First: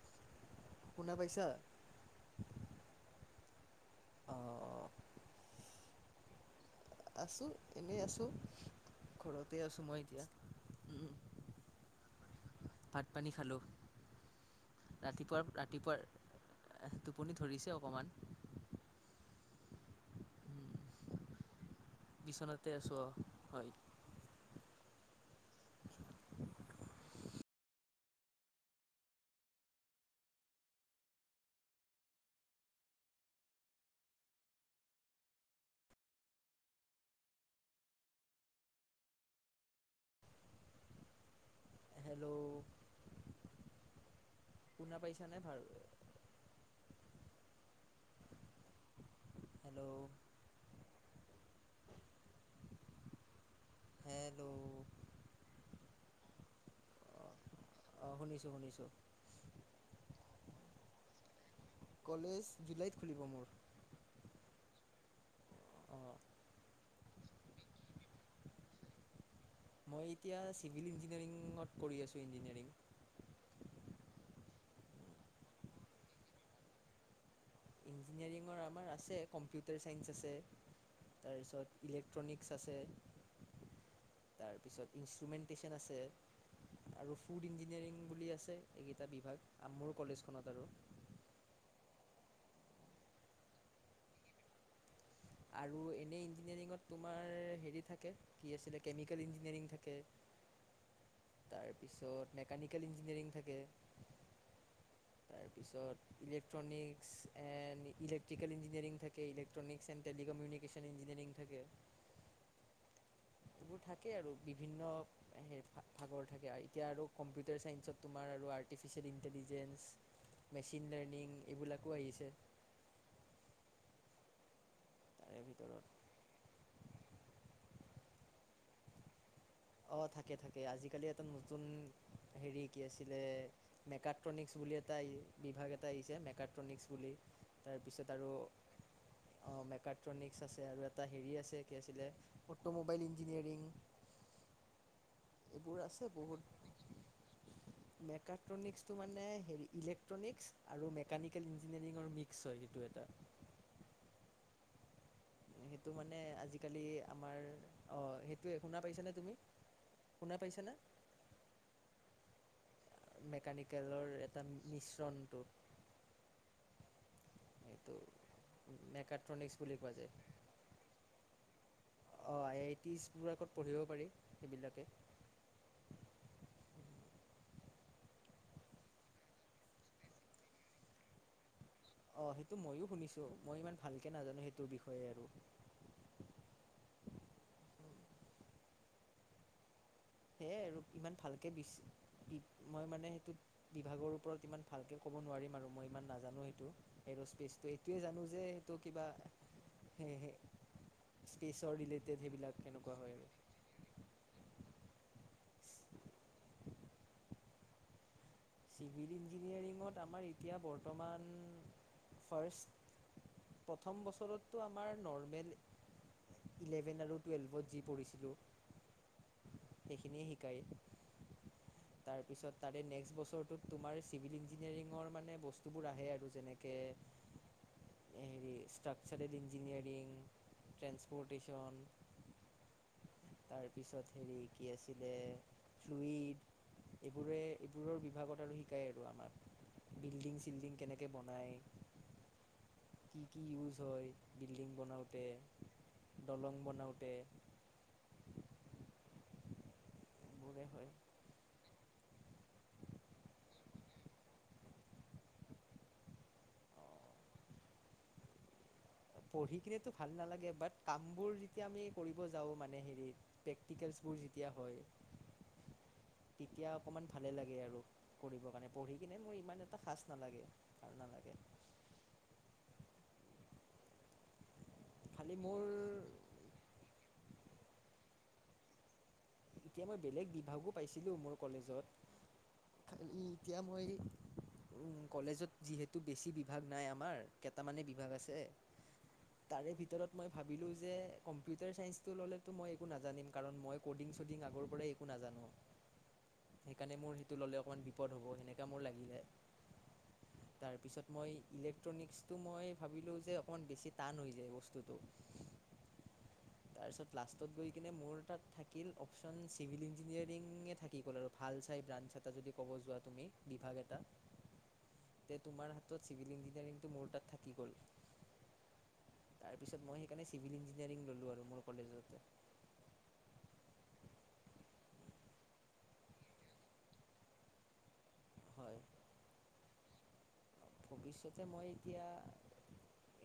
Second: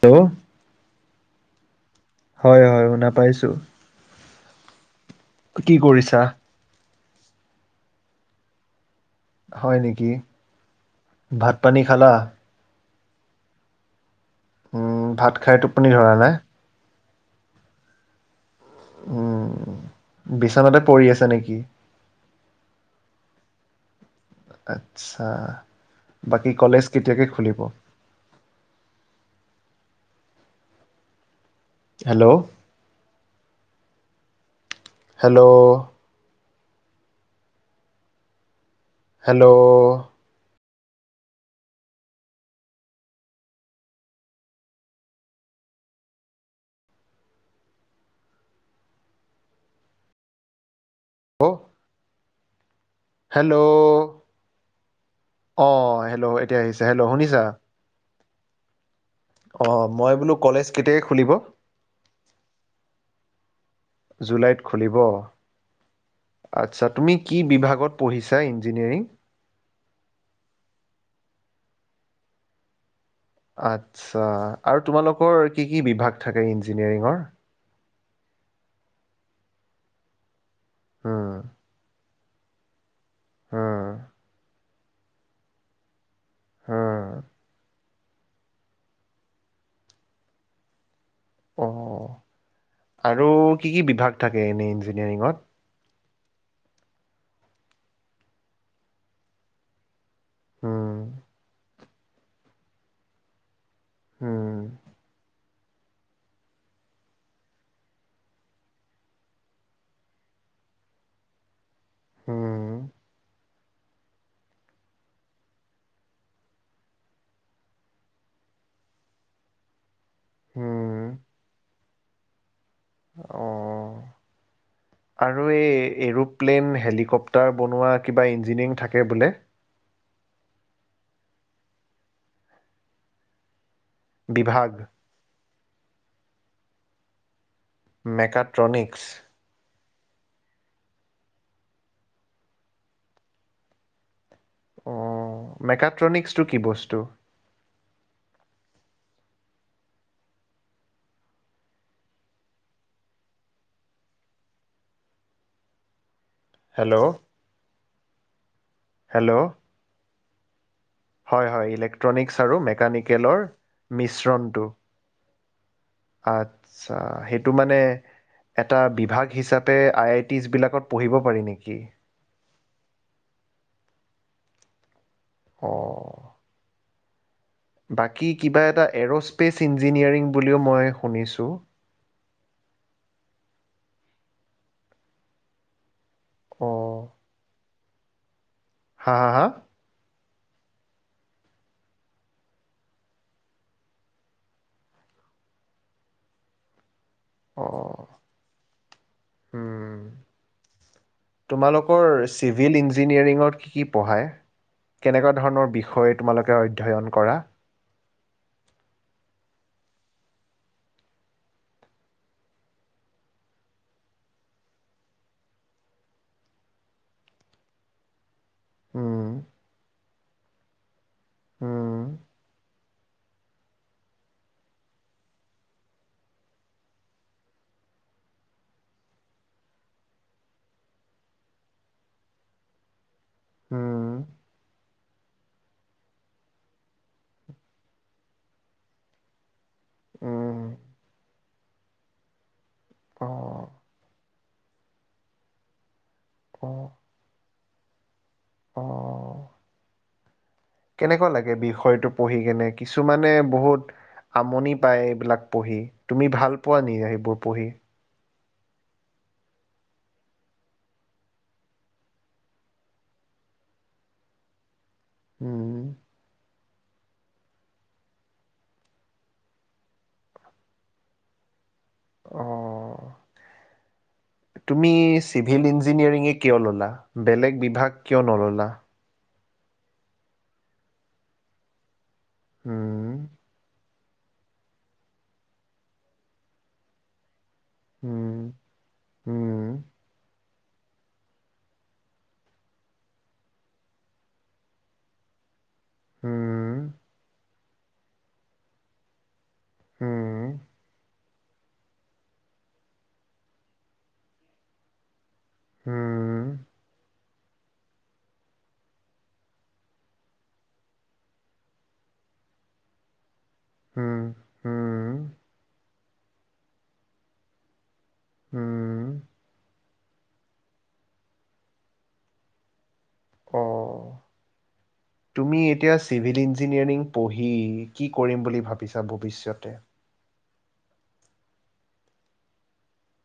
হ [unintelligible] শুনা পাইছা? হয়-হয় শুনাপাইছো। অ' কি কৰিছা? আছো এনেই আছো। হয় নেকি উম, ভাত পানী খালা? ভাত পানী খালোঁ। উম, ভাত ৰাতিপুৱাৰ খাই টোপনি ৰাতিপুৱাৰ ধৰা নাই? টোপনি ধৰিছে অকণমান। উম' বিছনাতে পৰি আছে নেকি? বিচনাতে আছো হয়। আচ্ছা, বাকী কলেজ কেতিয়াকে খুলিব? হেল্ল', হেল্ল', হেল্ল', হেল্ল' শুনা পাইছানে ভাল হেল্ল' হ [unintelligible] হেল্ল' অ হেল্ল' এতিয়া আহিছে হেল্ল' শুনিছা। অঁ শুনিছোঁ শুনিছোঁ। অঁ মই বোলো কলেজ কেতিয়াকৈ খুলিব? কলেজ জুলাইত খুলিব মোৰ। জুলাইত খুলিব অ'। আচ্ছা, তুমি কি বিভাগত পঢ়িছা ইঞ্জিনিয়াৰিং? মই এতিয়া চিভিল ইঞ্জিনিয়াৰিঙত কৰি আছো ইঞ্জিনিয়াৰিং। আচ্ছা আৰু তোমালোকৰ কি কি বিভাগ থাকে ইঞ্জিনিয়াৰিঙৰ? ইঞ্জিনিয়াৰিঙৰ আমাৰ আছে, কম্পিউটাৰ চাইন্স আছে। তাৰপিছত ইলেক ট্ৰনিক্স আছে। হম। তাৰপিছত ইষ্ট্ৰোমেনটেচন আছে। আৰু হুম। ফুড ইঞ্জিনিয়াৰিং বুলি আছে এইকেইটা বিভাগ, মোৰ কলেজখনত আৰু। উ, আৰু কি কি বিভাগ থাকে এনে ইঞ্জিনিয়াৰিঙত। এ ইঞ্জিনিয়াৰিঙত তোমাৰ হেৰি থাকে, কি আছিলে কেমিকেল ইঞ্জিনিয়াৰিং থাকে। হম। তাৰপিছত মেকানিকেল ইঞ্জিনিয়াৰিং থাকে। হম। তাৰপিছত ইলেক্ট্ৰনিক্স এণ্ড ইলেক্ট্ৰিকেল ইঞ্জিনিয়াৰিং থাকে ইলেক্ট্ৰনিক্স এণ্ড টেলিকমিউনিকেশ্যন ইঞ্জিনিয়াৰিং থাকে। উম। এইবোৰ থাকে আৰু বিভিন্ন ভাগৰ থাকে আৰু এতিয়া আৰু কম্পিউটাৰ চাইন্সত তোমাৰ আৰু আৰ্টিফিচিয়েল ইন্টেলিজেঞ্চ মেচিন হুম। লাৰ্নিং এইবিলাক ধুব আহিছে। অ', তাৰে আৰু এই ভিতৰত এৰোপ্লেন হেলিকপটাৰ তাৰ বনোৱা কিবা ইঞ্জিনিয়াৰিং থাকে বোলে। অ, থাকে থাকে আজিকালি এটা নতুন হেৰি কি আছিলে। মেকাট্ৰনিক্স বিভাগ বুলি এটা ই বিভাগ এটা আহিছে এলেক্ট্ৰনিকস বুলি তাৰপিছত আৰু অ, মেকাট্ৰনিক্স। মেকা ট্ৰনিস আছে আৰু এটা হেৰি আছে কি আছিলে অটমোবাইল ইঞ্জিনিয়াৰিং। অ, এইবোৰ মেক্ট্ৰনিক্ছটো কি বস্তু? মেক্ট্ৰনিকসটো মানে হলেৰনিক আৰু মেকানিকেল ইঞ্জিনিয়াৰিৰ মিক্স হয় সেইটো এটা এনে তোমাৰ মানে আজিকালি হেল্ল', আমাৰ ত শুনা পাইছানে তুমি? শুনা পাইছা নে? হয়-হয় ইলেক্ট্ৰিনিছ আৰু মে মেকানিকেলৰ এটা মিশ্ৰণ। আচ্ছা, সেইটো মানে, এটা বিভাগ মেকাট্ৰনিক্স হিচাপে বুলি কোৱা আই যায় আই টিচ বিলাকত পঢ়িব পাৰি নেকি? হেই বিলাকে। অ', বাকী কিবা এটা এৰ'স্পেচ ইঞ্জিনিয়াৰিং বুলিও মই শুনিছোঁ। অ', সেইটো মইয়ো শুনিছোঁ মই ইমান ভালকে নাজানোঁ সেইটো বিষয়ে আৰু। অ', হা আহ? সেয়ে আৰু ইমান ভালকে বেছি, মই মানে সেইটো বিভাগৰ ওপৰত ইমান ভালকে ক'ব নোৱাৰিম আৰু মই ইমান নাজানো সেইটো। এৰোস্পেচটো এইটোৱে অঁ জানো যে সেইটো কিবা, হুম। স্পেচৰ তোমালোকৰ ৰিলেটেড সেইবিলাক চিভিল কেনেকুৱা হয় ইঞ্জিনিয়াৰিঙত কি কি পঢ়ায় আৰু। কেনেকুৱা ধৰণৰ বিষয় তোমালোকে অধ্যয়ন কৰা? চিভিল ইঞ্জিনিয়াৰিত আমাৰ এতিয়া বৰ্তমান ফাৰ্ষ্ট, প্ৰথম বছৰতটো আমাৰ নৰ্মেল ইলেভেন আৰু টোৱেলপ যি পঢ়িছিলোঁ। হুম, সেইখিনিয়ে শিকায়। তাৰপিছত তাৰে নেক্সট বছৰ তোমাৰ চিভিল ইঞ্জিনিয়াৰিঙৰ মানে বস্তুবোৰ আহে আৰু যেনেকে, হেৰি ষ্ট্ৰাকচাৰেল ইঞ্জিনিয়াৰিং ট্ৰেসপৰ্টেশচন। তাৰপিছত হেৰি কি আছে [unintelligible] এইবোৰে এইবোৰৰ বিভাগত আৰু শিকায় আৰু আমাক। বিল্ডিং, - চিল্ডিং কেনেকে বনাই? কি কি? অঁ ইউজ হয় বিল্ডিং বনাওঁতে দলং বনাওঁতে। অহ। এইবোৰে হয় কেনেকুৱা লাগে বিষয়টো পঢ়ি কেনে কিছুমানে বহুত আমনি পাই এইবিলাক। পৰি তুমি ভালোৱা নি এইবোৰ পঢ়ি? পঢ়ি কিনে টো ভাল নালাগে বাত কামবোৰ যেতিয়া আমি কৰিব যাও মানে - - উম। তেতিয়া অকণমান ভালে লাগে আৰু পৰিকিনে মৰ ইমান এটা খাজ নালাগে ভাল নালাগে অ। তুমি খালি মোৰ চিভিল ইঞ্জিনিয়াৰি কিয় ললা? বেলেগ বিভাগ কিয় নল'লা? এতিয়া মই বেলেগ বিভাগো পাইছিলো মোৰ কলেজত। উম, এতিয়া মই উম কলেজত যিহেতু বেছি বিভাগ নাই। আমাৰ কেইটামানে বিভাগ আছে। উম, তাৰে উম, ভিতৰত মই ভাবিলোঁ যে কম্পিউটাৰ ছাইন্সটো ল'লে তো মই একো নাজানিম কাৰণ মই ক'ডিং চদি আগৰ পৰাই একো নাজানো উম, সেইকাৰণে মোৰ সেইটো ললো। অকণমান বিপদ হ'ব সেনেকুৱা মোৰ লাগিলে। উম, তাৰ পিছত মই। ইলেক্ট্ৰনিক্ছটো মই ভাবিলোঁ যে অকণমান বেছি টান হৈ যায় বস্তুটো। হম। তাৰপিছত লাষ্টত গৈ কিনে মোৰ তাত থাকিল অপশ্যচন চিভিল ইঞ্জিনিয়াৰি-ঙে থাকি গ'ল আৰু, ভাল চাই ব্ৰাঞ্চ এটা যদি ক'ব যোৱা তুমি বিভাগ এটা, উম, উম, তে তোমাৰ হাত তাত চিভিল ইনঞ্জিনিয়াৰিংটো মোৰ তাত থাকি গ'ল। উম, তাৰপিছত মই হেক কেনে চিভিল ইঞ্জিনিয়াৰিং ল'লো আৰু মোৰ কলেজতে অ', তুমি এতিয়া চিভিল ইঞ্জিনিয়াৰিং পঢ়ি কি কৰিম বুলি হয় ভাবিছা ভৱিষ্যতে। ভৱিষ্যতে মই এতিয়া,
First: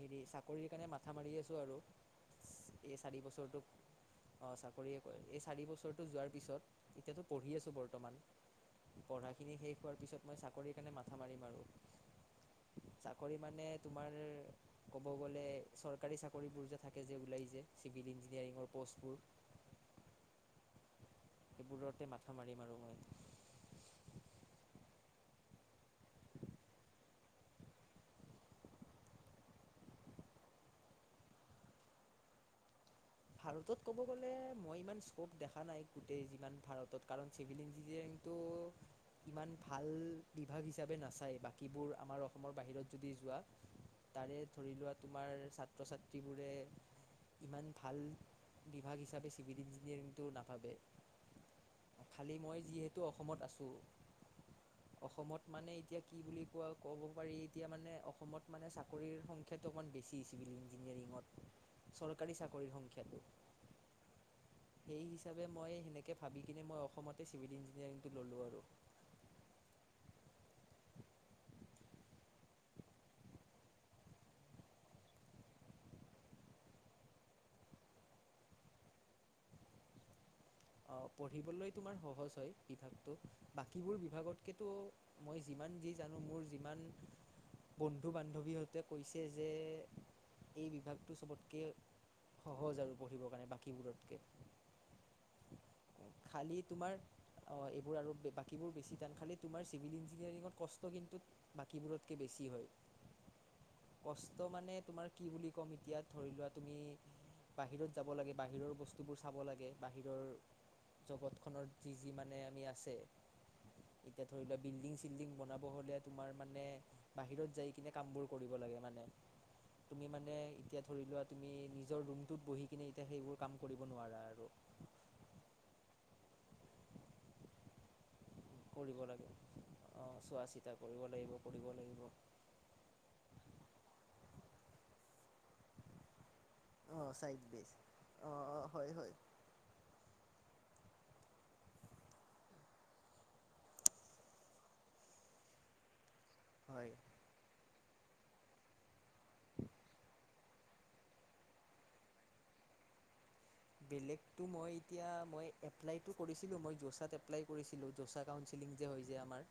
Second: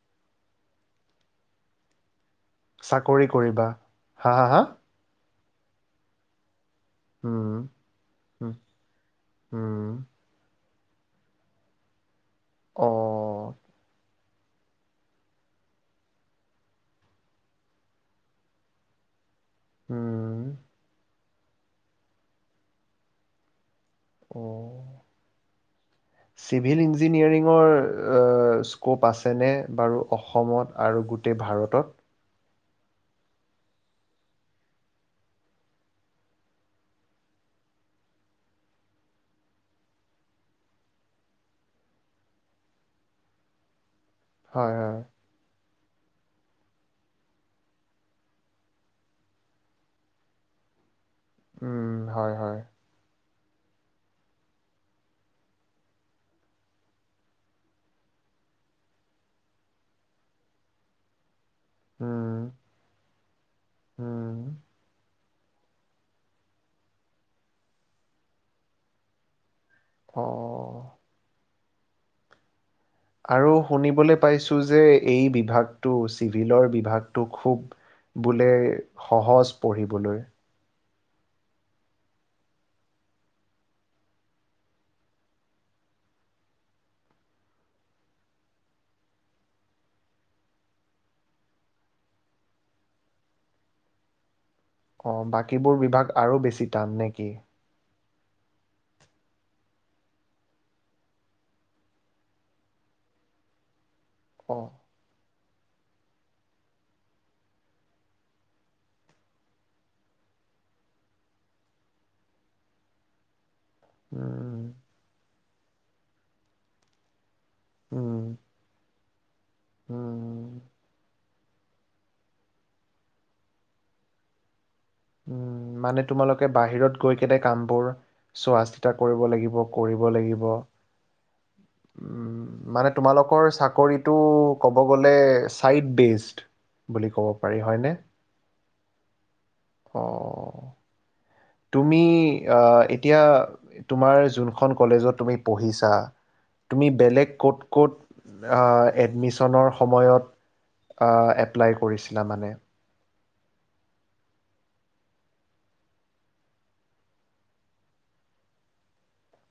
হেৰি চাকৰিৰ কাৰণে মাথা মাৰি আছোঁ আৰু। এই চাৰি চাকৰি কৰিবা? বছৰৰতোক, হা, হা, অ', হা? চাকৰিয়ে কৰে। চাৰি বছৰটো যোৱাৰ পিছত। এতিয়াতো উম। পঢ়ি আছোঁ বৰ্তমান অ পঢ়াখিনি শেষ হোৱাৰ পিছত মই চাক। কৰি কেনে। চাকৰি মানে তোমাৰ। ক'ব গ'লে চৰকাৰী চাকৰিবোৰ যে থাকে যে ওলাই যে চিভিল ইঞ্জিনিয়াৰিঙৰ পষ্টবোৰ। উম। সেইবোৰতে মাথা মাৰি মাৰোঁ মই। অহ। চিভিল ইঞ্জিনিয়াৰিঙৰ স্ক'প আছেনে বাৰু অসমত আৰু গোটেই ভাৰতত। ভাৰতত ক'ব গ'লে মই ইমান স্কপ দেখা নাই গোটেই যিমান ভাৰতত কাৰণ চিভিল ইঞ্জিনিয়াৰিংটো ইমান ভাল বিভাগ হিচাপে নাচায় বাকীবোৰ আমাৰ অসমৰ বাহিৰত যদি যোৱা। তাৰে ধৰি হয় লোৱা হয় তোমাৰ চাট। ছাত্ৰ-ছাত্ৰীবোৰে ইমান। ভাল বিভাগ হিচাপে চিভিল ইঞ্জিনিয়াৰিংটো নাভাবে। উম হয় খালি হয় মই যিহেতু অসমত আছোঁ [unintelligible] অসমত মানে এতিয়া কি বুলি কোৱা ক'ব পাৰি এতিয়া মানে অসমত মানে চাকৰিৰ সংখ্যাটো অকণমান বেছি চিভিল ইঞ্জিনিয়াৰিঙত। চৰকাৰী উম চাক। সংখ্যটো উম সেই হিচ্‌ চাপে মই সেনেকে ভাবি কিনে মই অসমতে চিভিল ইঞ্জিনিয়াৰিংটো ললোঁ আৰু। অ'। আৰু শুনিবলৈ পাইছোঁ যে, এই বিভাগটো, চিভিলৰ বিভাগটো, খুব বোলে সহজ পঢ়িবলৈ। অ', পঢ়িবলৈ তোমাৰ সহজ হয় বিভাগটো। বাকীবোৰ বিভাগতকেটো মই যিমান যি জানোঁ, মোৰ যিমান বন্ধু বান্ধৱীহঁতে কৈছে যে, এই বিভাগটো চবতকে সহজ আৰু পঢ়িব কাৰণে বাকীবোৰতকে। অ', বাক বাকীবোৰ বিভাগ আৰু বেছি তোমাৰ টান নে কি? অ' এইবোৰ আৰু বাকীবোৰ বেছি টান, খালী তোমাৰ চিভিল ইঞ্জিনিয়াৰিঙত কষ্ট কিন্তু, বাকীবোৰতকৈ বেছি হয়। কষ্ট অ মানে তোমাৰ কি বুলি কম এতিয়া ধৰি লোৱা তুমি বাহিৰত যাব লাগে, বাহিৰৰ বস্তুবোৰ চাব লাগে, বাহিৰৰ জগত খনৰ যি যি মানে আমি আছে এতিয়া ধৰি লওোৱা উম বিল্ডিং চিল্ডিং বনাব নহ'লে তোমাৰ মানে, বাহিৰত যাই কিনে কামবোৰ উম কৰিব লাগে মানে তুমি মানে উম এতিয়া ধৰি লোৱা তুমি নিজৰ ৰুমটোত বহি কিনে এতিয়া সেইবোৰ কাম কৰিব নোৱাৰা আৰু। উম, মানে তোমালোকে বাহিৰত গৈ কেনে কামবোৰ চোৱা চিতা কৰিব লাগিব, কৰিব অ' চোৱা লাগিব, চিতা কৰিব লাগিব কৰিব লাগিব উম' মানে তোমালোকৰ চাকৰিটো ক'ব গলে চাইটবেষ্ট অঁ বুলি ক'ব চাইড পাৰি। বেচ হয়নে? অঁ অঁ হয় হয়। অঁ, তুমি আহ এতিয়া তোমাৰ যোনখন কলেজত তুমি পঢ়িছা তুমি হয় বেলেগ ক'ত ক'ত আ এডমিশনৰ সময়ত আ' এপ্লাই কৰিছিলা মানে? বেলেগতো মই এতিয়া, মই এপ্লাই কৰিছিলোঁ মই জৌছাত এপ্লাই কৰিছিলোঁ, জৌছা গাওন, চিলিং যে হয় যে আমাৰ।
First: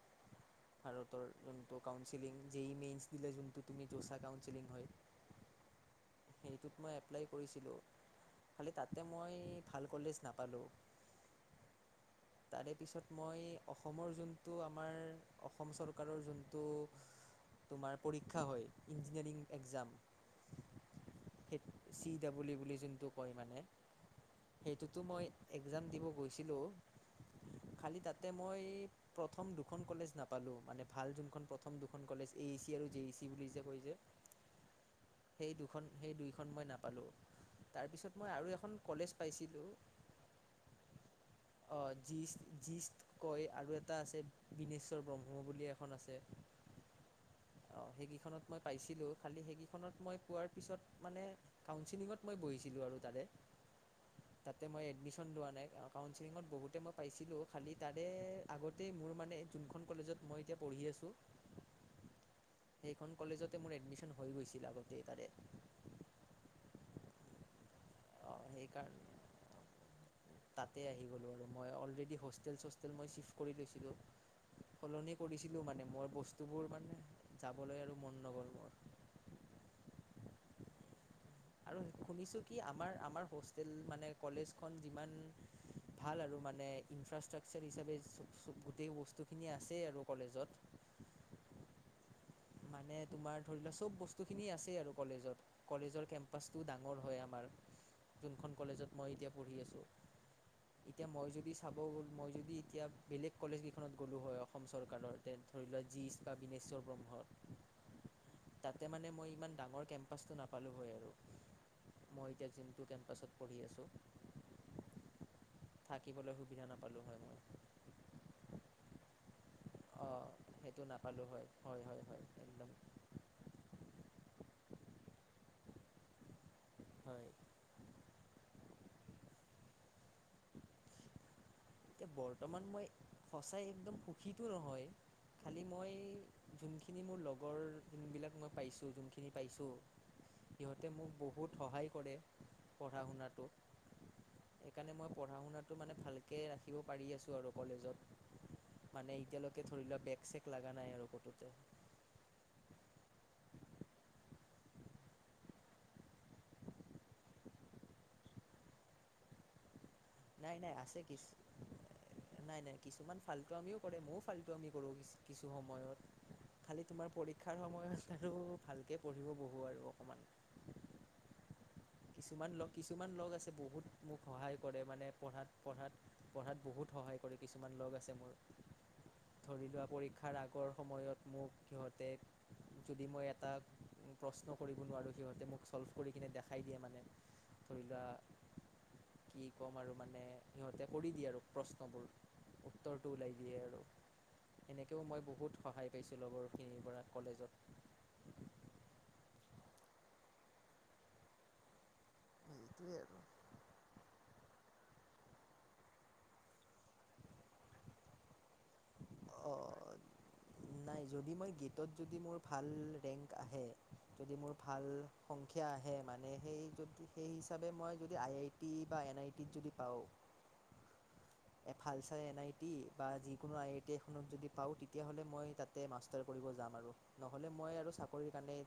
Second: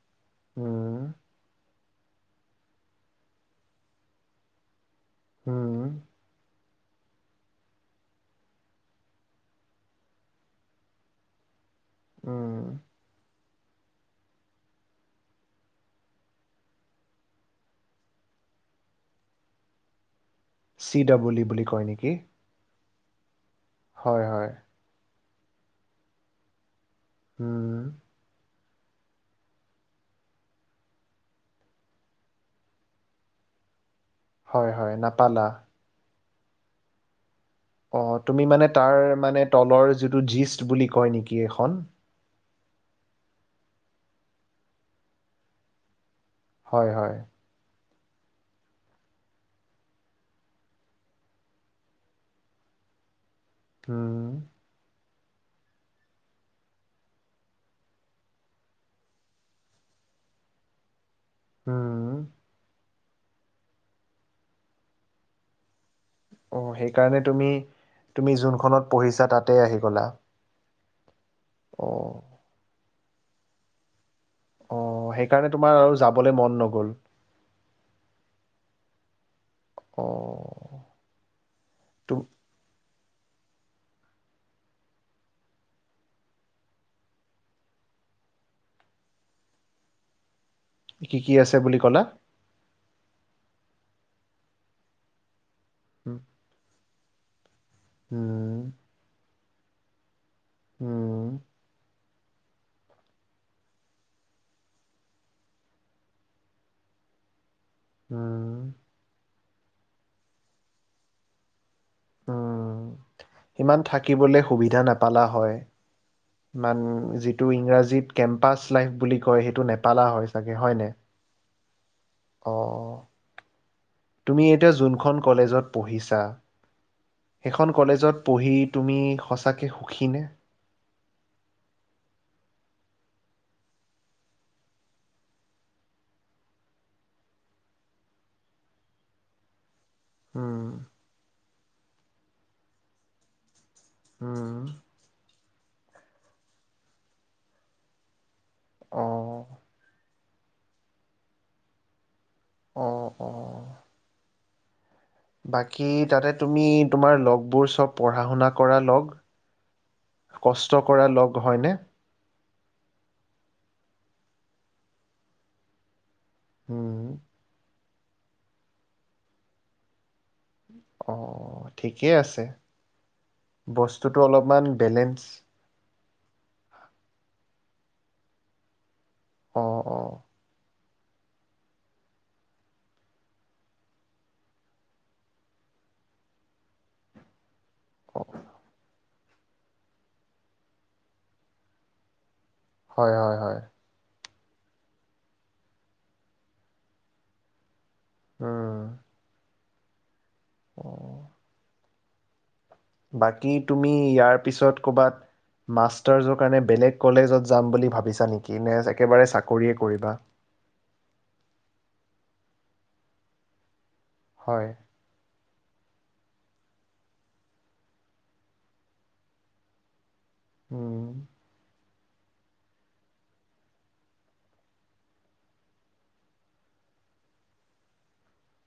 উম, ভাৰতৰ যোন কাউন্সিল [unintelligible] যোনটো তুমি জৌছা কাউন্সিল হয় হম। হেটোত মই এপ্লাই কৰিছিলোঁ, খালি তাতে মই ভাল কলেজ নাপালোঁ। উম। তাৰে পিছত মই অসমৰ যোনটো আমাৰ অসম চৰকাৰৰ যোনটো তোমাৰ পৰীক্ষা হয়, engineering exam C double E বুলি কয় নেকি? টো কয় মানে হয়, হয়। সেইটো তো মই এক্সাম দিব গৈছিলোঁ। উম। খালি তাতে মই। প্ৰথম দুখন কলেজ নাপালোঁ, মানে ভাল যোনখন প্ৰথম দুখন কলেজ এ চি আৰু জে ই চি বুলি যে কৈছে। হয়, হয়, নাপালা। দুইখন মই নাপালোঁ। তাৰপিছত অ' মই আৰু তুমি মানে এখন তাৰ কলেজ মানে পাইছিলোঁ তলৰ যিটো জিষ্ট বুলি কয় নেকি এ অ' জিচ জিষ্ট কয় আৰু এটা আছে বিনেশ্বৰ ব্ৰহ্ম বুলি এখন আছে। হয় হয়। অ' সেইকেইখনত মই পাইছিলো খালি সেইকেইখনত মই পোৱাৰ পিছত মানে কাউচিলিঙত মই বহিছিলো। আৰু তাৰে উম তাতে মই এডমিশন খন লোৱা নাই একা বহুতে মই পাইছিলো খালি, তাৰে আগতেই মোৰ মানে যোনখন কলেজত মই এতিয়া পঢ়ি আছো উম। সেইখন কলেজতে মোৰ এডমিশ্যন হৈ গৈছিল আগতে তাৰে। অ', সেইকাৰণে তুমি তুমি যোনখনত পঢ়িছা তাতেই আহি গ'লা। তে আহি গ'লো আৰু মই অ অ'লৰেডি হোষ্টেল-চছ মই ছিফ্ট কৰি লৈছিলো অ সলনি সেইকাৰণে কৰিছিলো তোমাৰ মানে আৰু মই যাবলৈ মন বস্তুবোৰ নগ'ল মানে, যাবলৈ আৰু মন নগ'ল মোৰ। অ'। আৰু তুম শুনিছো কি আমাৰ আমাৰ হোষ্টেল মানে কলেজখন যিমান ভাল আৰু মানে ইনফ্ৰাষ্ট্ৰাকচাৰ হিচাপে চ-গোটেই বস্তুখিনি আছে আৰু কলেজত। কি কি আছে বুলি ক'লা? মানে তোমাৰ ধৰি লোৱা চব বস্তুখিনি আছেই আৰু কলেজত। কলেজৰ উম কেম্পাচটো ডাঙ মোৰ হয় আমাৰ যোনখন উম কলেজত মই এতিয়া পঢ়ি আছোঁ এতিয়া মই উম যদি চাব গ মই যদি এতিয়া বেলেগ কলেজ কেইখনত গ'লোঁ হয়, অসম চৰকাৰৰ তে ধৰি লোৱা জীচ, কাবিনেশ্বৰ, ব্ৰহ্মত তাতে মানে মই ইমান ডাঙৰ কেম্পাচটো নাপালোঁ হয় আৰু। মই এতিয়া যোনটো উম কেম সিমান থাকিবলৈ সুবিধা নাপালা হয়। থাকিবলৈ সুবিধা নাপালোঁ হয় মই মান-যিটো ইংৰাজীত কেম্পাচ লাইফ বুলি কয় সেইটো নেপালা হয় অঁ ছাগে, সেইটো হয়নে? নাপালোঁ হয় হয় হয় হয় একদম অ'। তুমি এতিয়া যোনখন কলেজত পঢ়িছা হয় সেইখন কলেজত পঢ়ি তুমি সঁচাকে সুখী নে? এতিয়া বৰ্তমান মই সঁচাই একদম সুখীতো নহয় খালি মই যোনখিনি মোৰ লগৰ যোনবিলাক মই পাইছো যোনখিনি পাইছো উম সিহঁতে মোক বহু বহুত সহায় কৰে পঢ়া শুনাটোত উম সেইকাৰণে মই পঢ়া শুনাত ৰাখিব পাৰি আছো আৰু কলেজত অ মানে এতিয়ালৈকে ধৰি লোৱা বেগ চেক লাগা নাই আৰু কতোতে অ অ বাকী তাতে তুমি তোমাৰ লগবোৰ চব পঢ়া শুনা কৰা লগ নাই নাই কষ্ট আছে কৰা কিছু লগ হয়নে? নাই - নাই কিছুমান ফাল্টু আমিও কৰে ময়ো ফাল্টু আমি কৰো কিছু সময়ত খালি উম তোমাৰ পৰীক্ষাৰ সময়ত আৰু ভালকে পঢ়িব বহো আৰু অকমান অ ঠিকেই আছে কিছুমান লগ কিছুমান লগ আছে বহুত বস্তুটো মোক সহায় অলপমান কৰে মানে বেলেঞ্চ পঢ়াত - পঢ়াত পঢ়াত বহুত সহায় কৰি কিছুমান লগ আছে মোৰ অ ধৰি লোৱা অ পৰীক্ষাৰ আগৰ সময়ত মোক সিহঁতে যদি মই এটা প্ৰশ্ন কৰিব নোৱাৰোঁ সিহঁতে মোক চল্ভ কৰি কিনে দেখাই দিয়ে মানে অ [unintelligible] কি ক'ম আৰু? মানে সিহঁতে কৰি দিয়ে আৰু প্ৰশ্নবোৰ উত্তৰটোও হয় ওলাই হয় হয় দিয়ে আৰু। এনেকেও মই বহুত সহায় পাইছিলো লগৰখিনিৰ পৰা কলেজত উম, অ', সেইটোৱে বাকী তুমি ইয়াৰ পিছত কৰবাত মাষ্টাৰৰ কাৰণে বেলেগ কলেজত যাম বুলি ভাবিছা নি? কি নে একেবাৰে চাকৰিয়ে আৰু কৰিবা। নাই যদি মই গেটত যদি মোৰ ভাল ৰেংক আহে। যদি মোৰ হয় ভাল সংখ্যা আহে মানে সেই যদি সেই হিচাপে মই যদি আই আই টি বা এন আই টিত যদি পাওঁ। উম। ভাল চাই এন আই টি বা যিকোনো আই আই টি এখনত য পা তেতিয়া হলে মই তাতে মাষ্টাৰ কৰিব যাম আৰু নহলে মই আৰু চৰি কাৰণে।